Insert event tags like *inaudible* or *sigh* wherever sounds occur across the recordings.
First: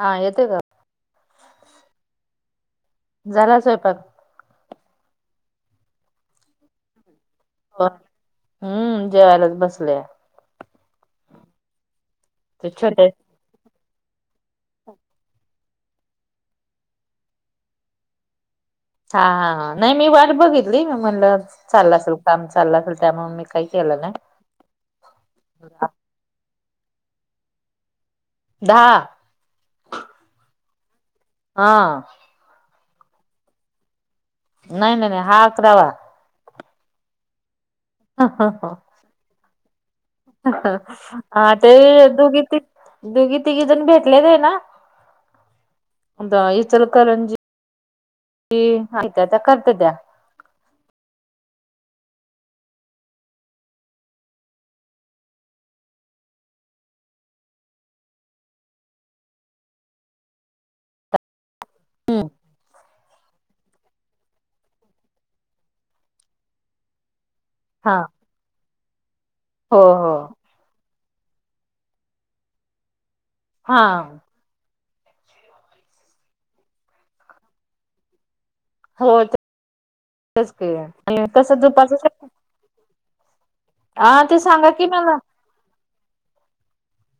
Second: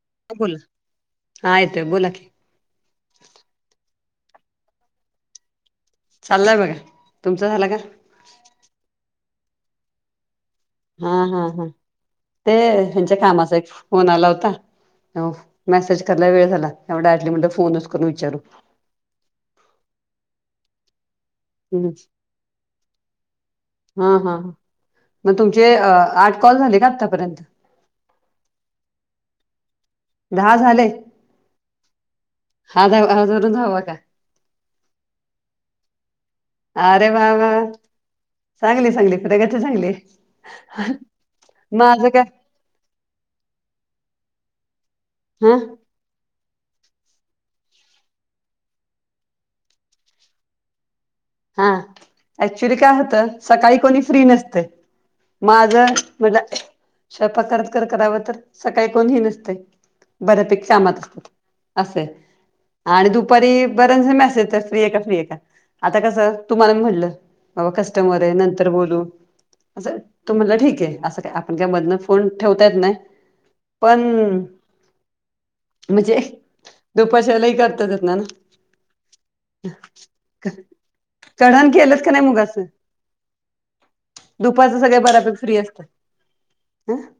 हा येतोय बोला का, हा येतोय बोला की झाला का स्वयंपाक? चाललंय बघा, तुमचं झालं का? हम्म, जेवायलाच बसलोया हा हा, हा ते ह्यंच्या कामाचा आठी एक फोन आला होता. मेसेज करायला वेळ झाला, त्यामुळं डायरेक्टली म्हःटल फोनच करून विचारू. हा, हा, हा नाही मी वाट बघितली मी म्हणलं चाललं असंल काम, चाललं असंल त्यामुळे मी काही केलं हा नाही. हा मग तुमचे आठ कॉल झाले का आत्तापर्यंत दहा, दहा झाले? हा, हा दा धरून दहावा का? नाही, नाही हा आकरावा. अरे वा- वा चांगली, चांगली प्रगती चांगलीये. अं, हं हा ते दोघी- ती, दोघी -तिघी जण भेटलेत आहे ना हा, कोणतं इचलकरंजी अन् त्या -त्या करत्या त्या. हा, ऍक्च्युली काय होतं सकाळी कोणी फ्री नसतं. माझं म्हटलं स्वयंपाक करता -करता करावं तर सकाळी कोणही नसतय. बऱ्यापेैकीा आमात असेल, आणि दुपारी बरेच मॅसेज येता तर फ्री ये का? फ्री ये का आता कसं तुम्हाला मी म्हणलं अं हा कस्टमर ये नंतर बोलू, हो असं हो तुम्ही म्हणला ठीक ये असं काय *unintelligible* फोन ठेवता येत नाही हा पण म्हणजे दुपारच्यालाही करतातेत ना हो तेच कि चढण केलंच का नाही मुगाची, अस हा ते सांगा दुपाचं की सगळ मला बऱ्यापेक्षा फ्री असते हं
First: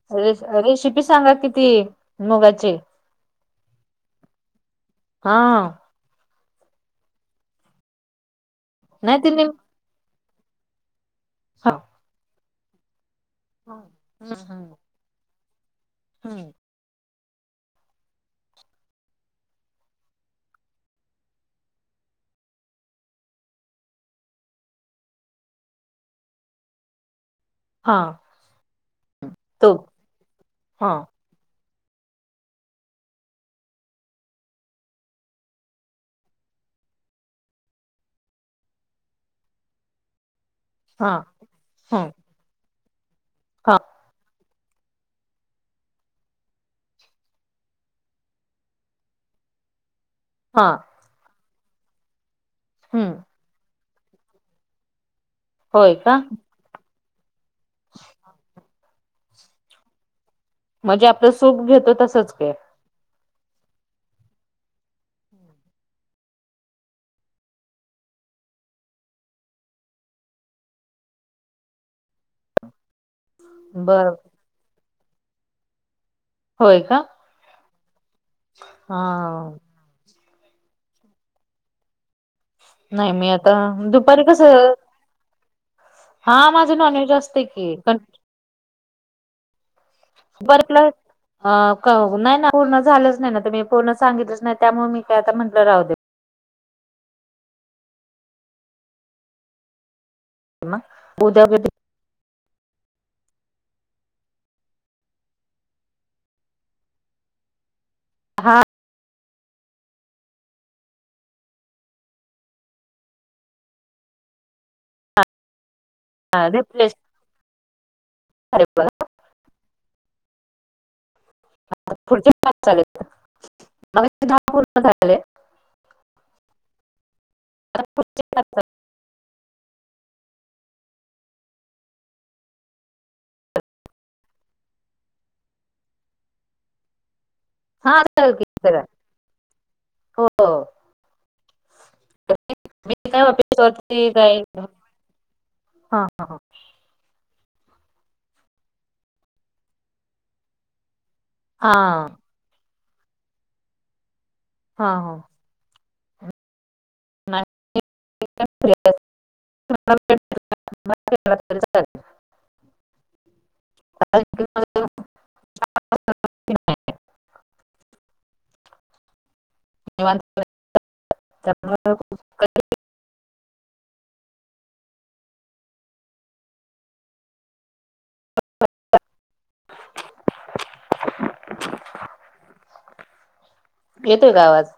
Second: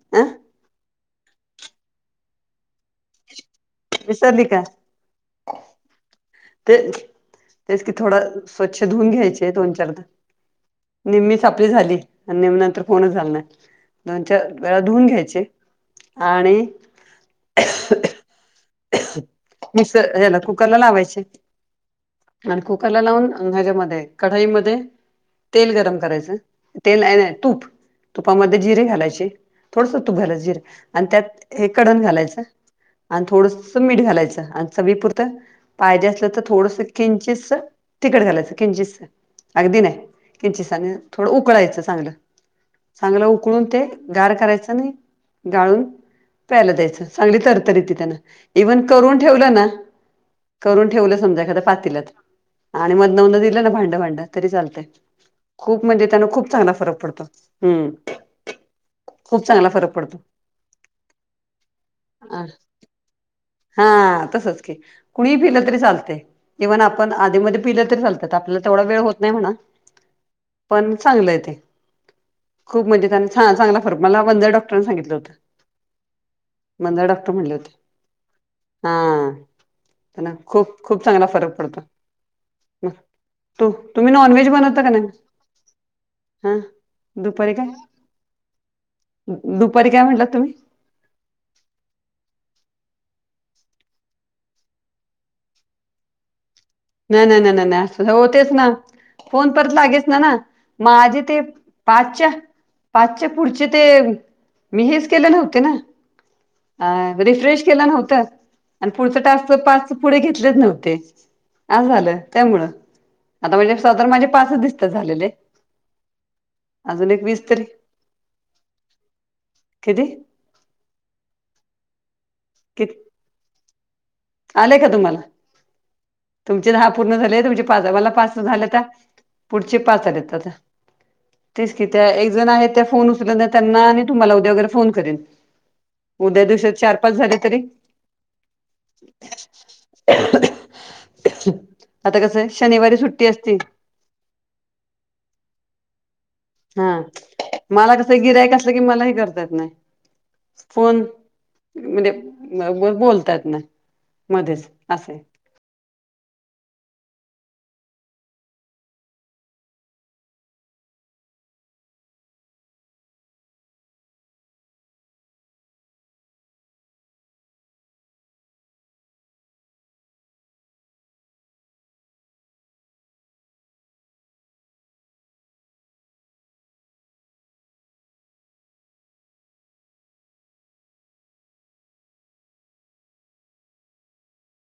रेशिपी सांगा कि ती मुगाची विकली का? हा, ते तेच की थैडं स्वच्छ धुऊून नाही ति नेम घ्यायचे दोन चार धा नेहमीच आपली हा झाली आणि नेहमी नंतर फोनच झाला नाय. हम्म दोनच्या हम्म वेळा धुऊून घ्यायचे हम्म आणि मिक्सला ह्याला कुकर ला लावायचे. आणि कुकरला लावून त्याचा मध्ये कढाईमध्ये तेल गरम करायचं तेल आहे नाही तूप हा तुपामध्ये जिरे घालायचे थोडस तूप घालायचे जिरे हा आणि त्यात हे कढण घालायचं आणि थोड मीठ घालायचं आणि चवी पुुरत पायज्या तर तर थोडस किंचस तिकट घालायचं किंचस अगदी नाही. किंचिसानी हा थोडं उकळायचं ह चांगलं चांगलं उकळून हा ते गार करायचा नाही गाळून प्यायला द्यायचं चांगली तरतरी ती त्यांना इव्हन करून ठेवलं ना हा करून ठेवलं समजा एखाद्या पातीीलत आणि हम्म मधन मध दिलं ना भांडं भांडं तरी चालतय खूप होय म्हणजे का त्यान खूप चांगला फरक पडतो हम् खूप चांगला फरक पडतो. म्हणजे आपलं सुप घेतो तसंच अ की हा तसच की कुणी पिलत तरी चालतय इव्हन आपण आधी पलं तरी चाल आपल्याला तेवडा वेळ होत नाही म्हणा पण चांगलंय ते खूप म्हणजे त्यांन हां चांगला फरक बर मला वंदेर डॉक्टर सांगितलं होतं होय का वंदर डॉक्टर डॉक्टर म्हणूनले होते हा त्यांन खूप खूप चांगला फरक पडतो. मग नाही मी आता तू तुम्ही दुपारी कस नॉनव्हेज बनवता का नाही हा माझ नॉनव्हेज असते दुपारी काय की दुपारी काय म्हटलात तुम्ही दुपारीला अ नाही ना पूर्ण झालंच नाही ना तर मी पूर्ण सांगितलंच नाही त्यामुळे मी काय आता म्हंटलं राहू दे नाही नाही नाही अस होतेच ना फोन परत लागेच ना म आज मग उद्या तेच पाचच्या पाचच्या पुढचे ते मी हेच केले नव्हते ना अ रिफ्रेश केलं नव्हतं हां आणि पुढचा टास्क पाच पुढे घेतलेच नव्हते आ झालं त्यामुळं आता म्हणजे साधारण माझे पाचच दिसतात झालेले. रिप्लेस अजून एक वीस तरी किती आता पुढचे पाच झालेतन मग येतील दाहा आले का तुम्हाला तुमचे दहा पूर्ण झाले तुमचे पाच मला पाच झाल्या त्या पुढचे पाच आलेत आता तेच की त्या एक जण आहेत त्या फोन उचल त्यांना आणि तुम्हाला उद्या वगैरे फोन करेन उद्या दिवसात चार पाच झाले तरी हा आता त्याला क्लिक करा हो आता कस आहे. शनिवारी सुट्टी असती. तर ते काय हा ह हा मला कसं गिराईक असलं की मलाही करतात न फोन हा म्हणजे बोलतात ना मध्येच हा असे हो आहे *unintelligible* *unintelligible* कारण की माझं *unintelligible* ह *unintelligible* येतोय का आवाज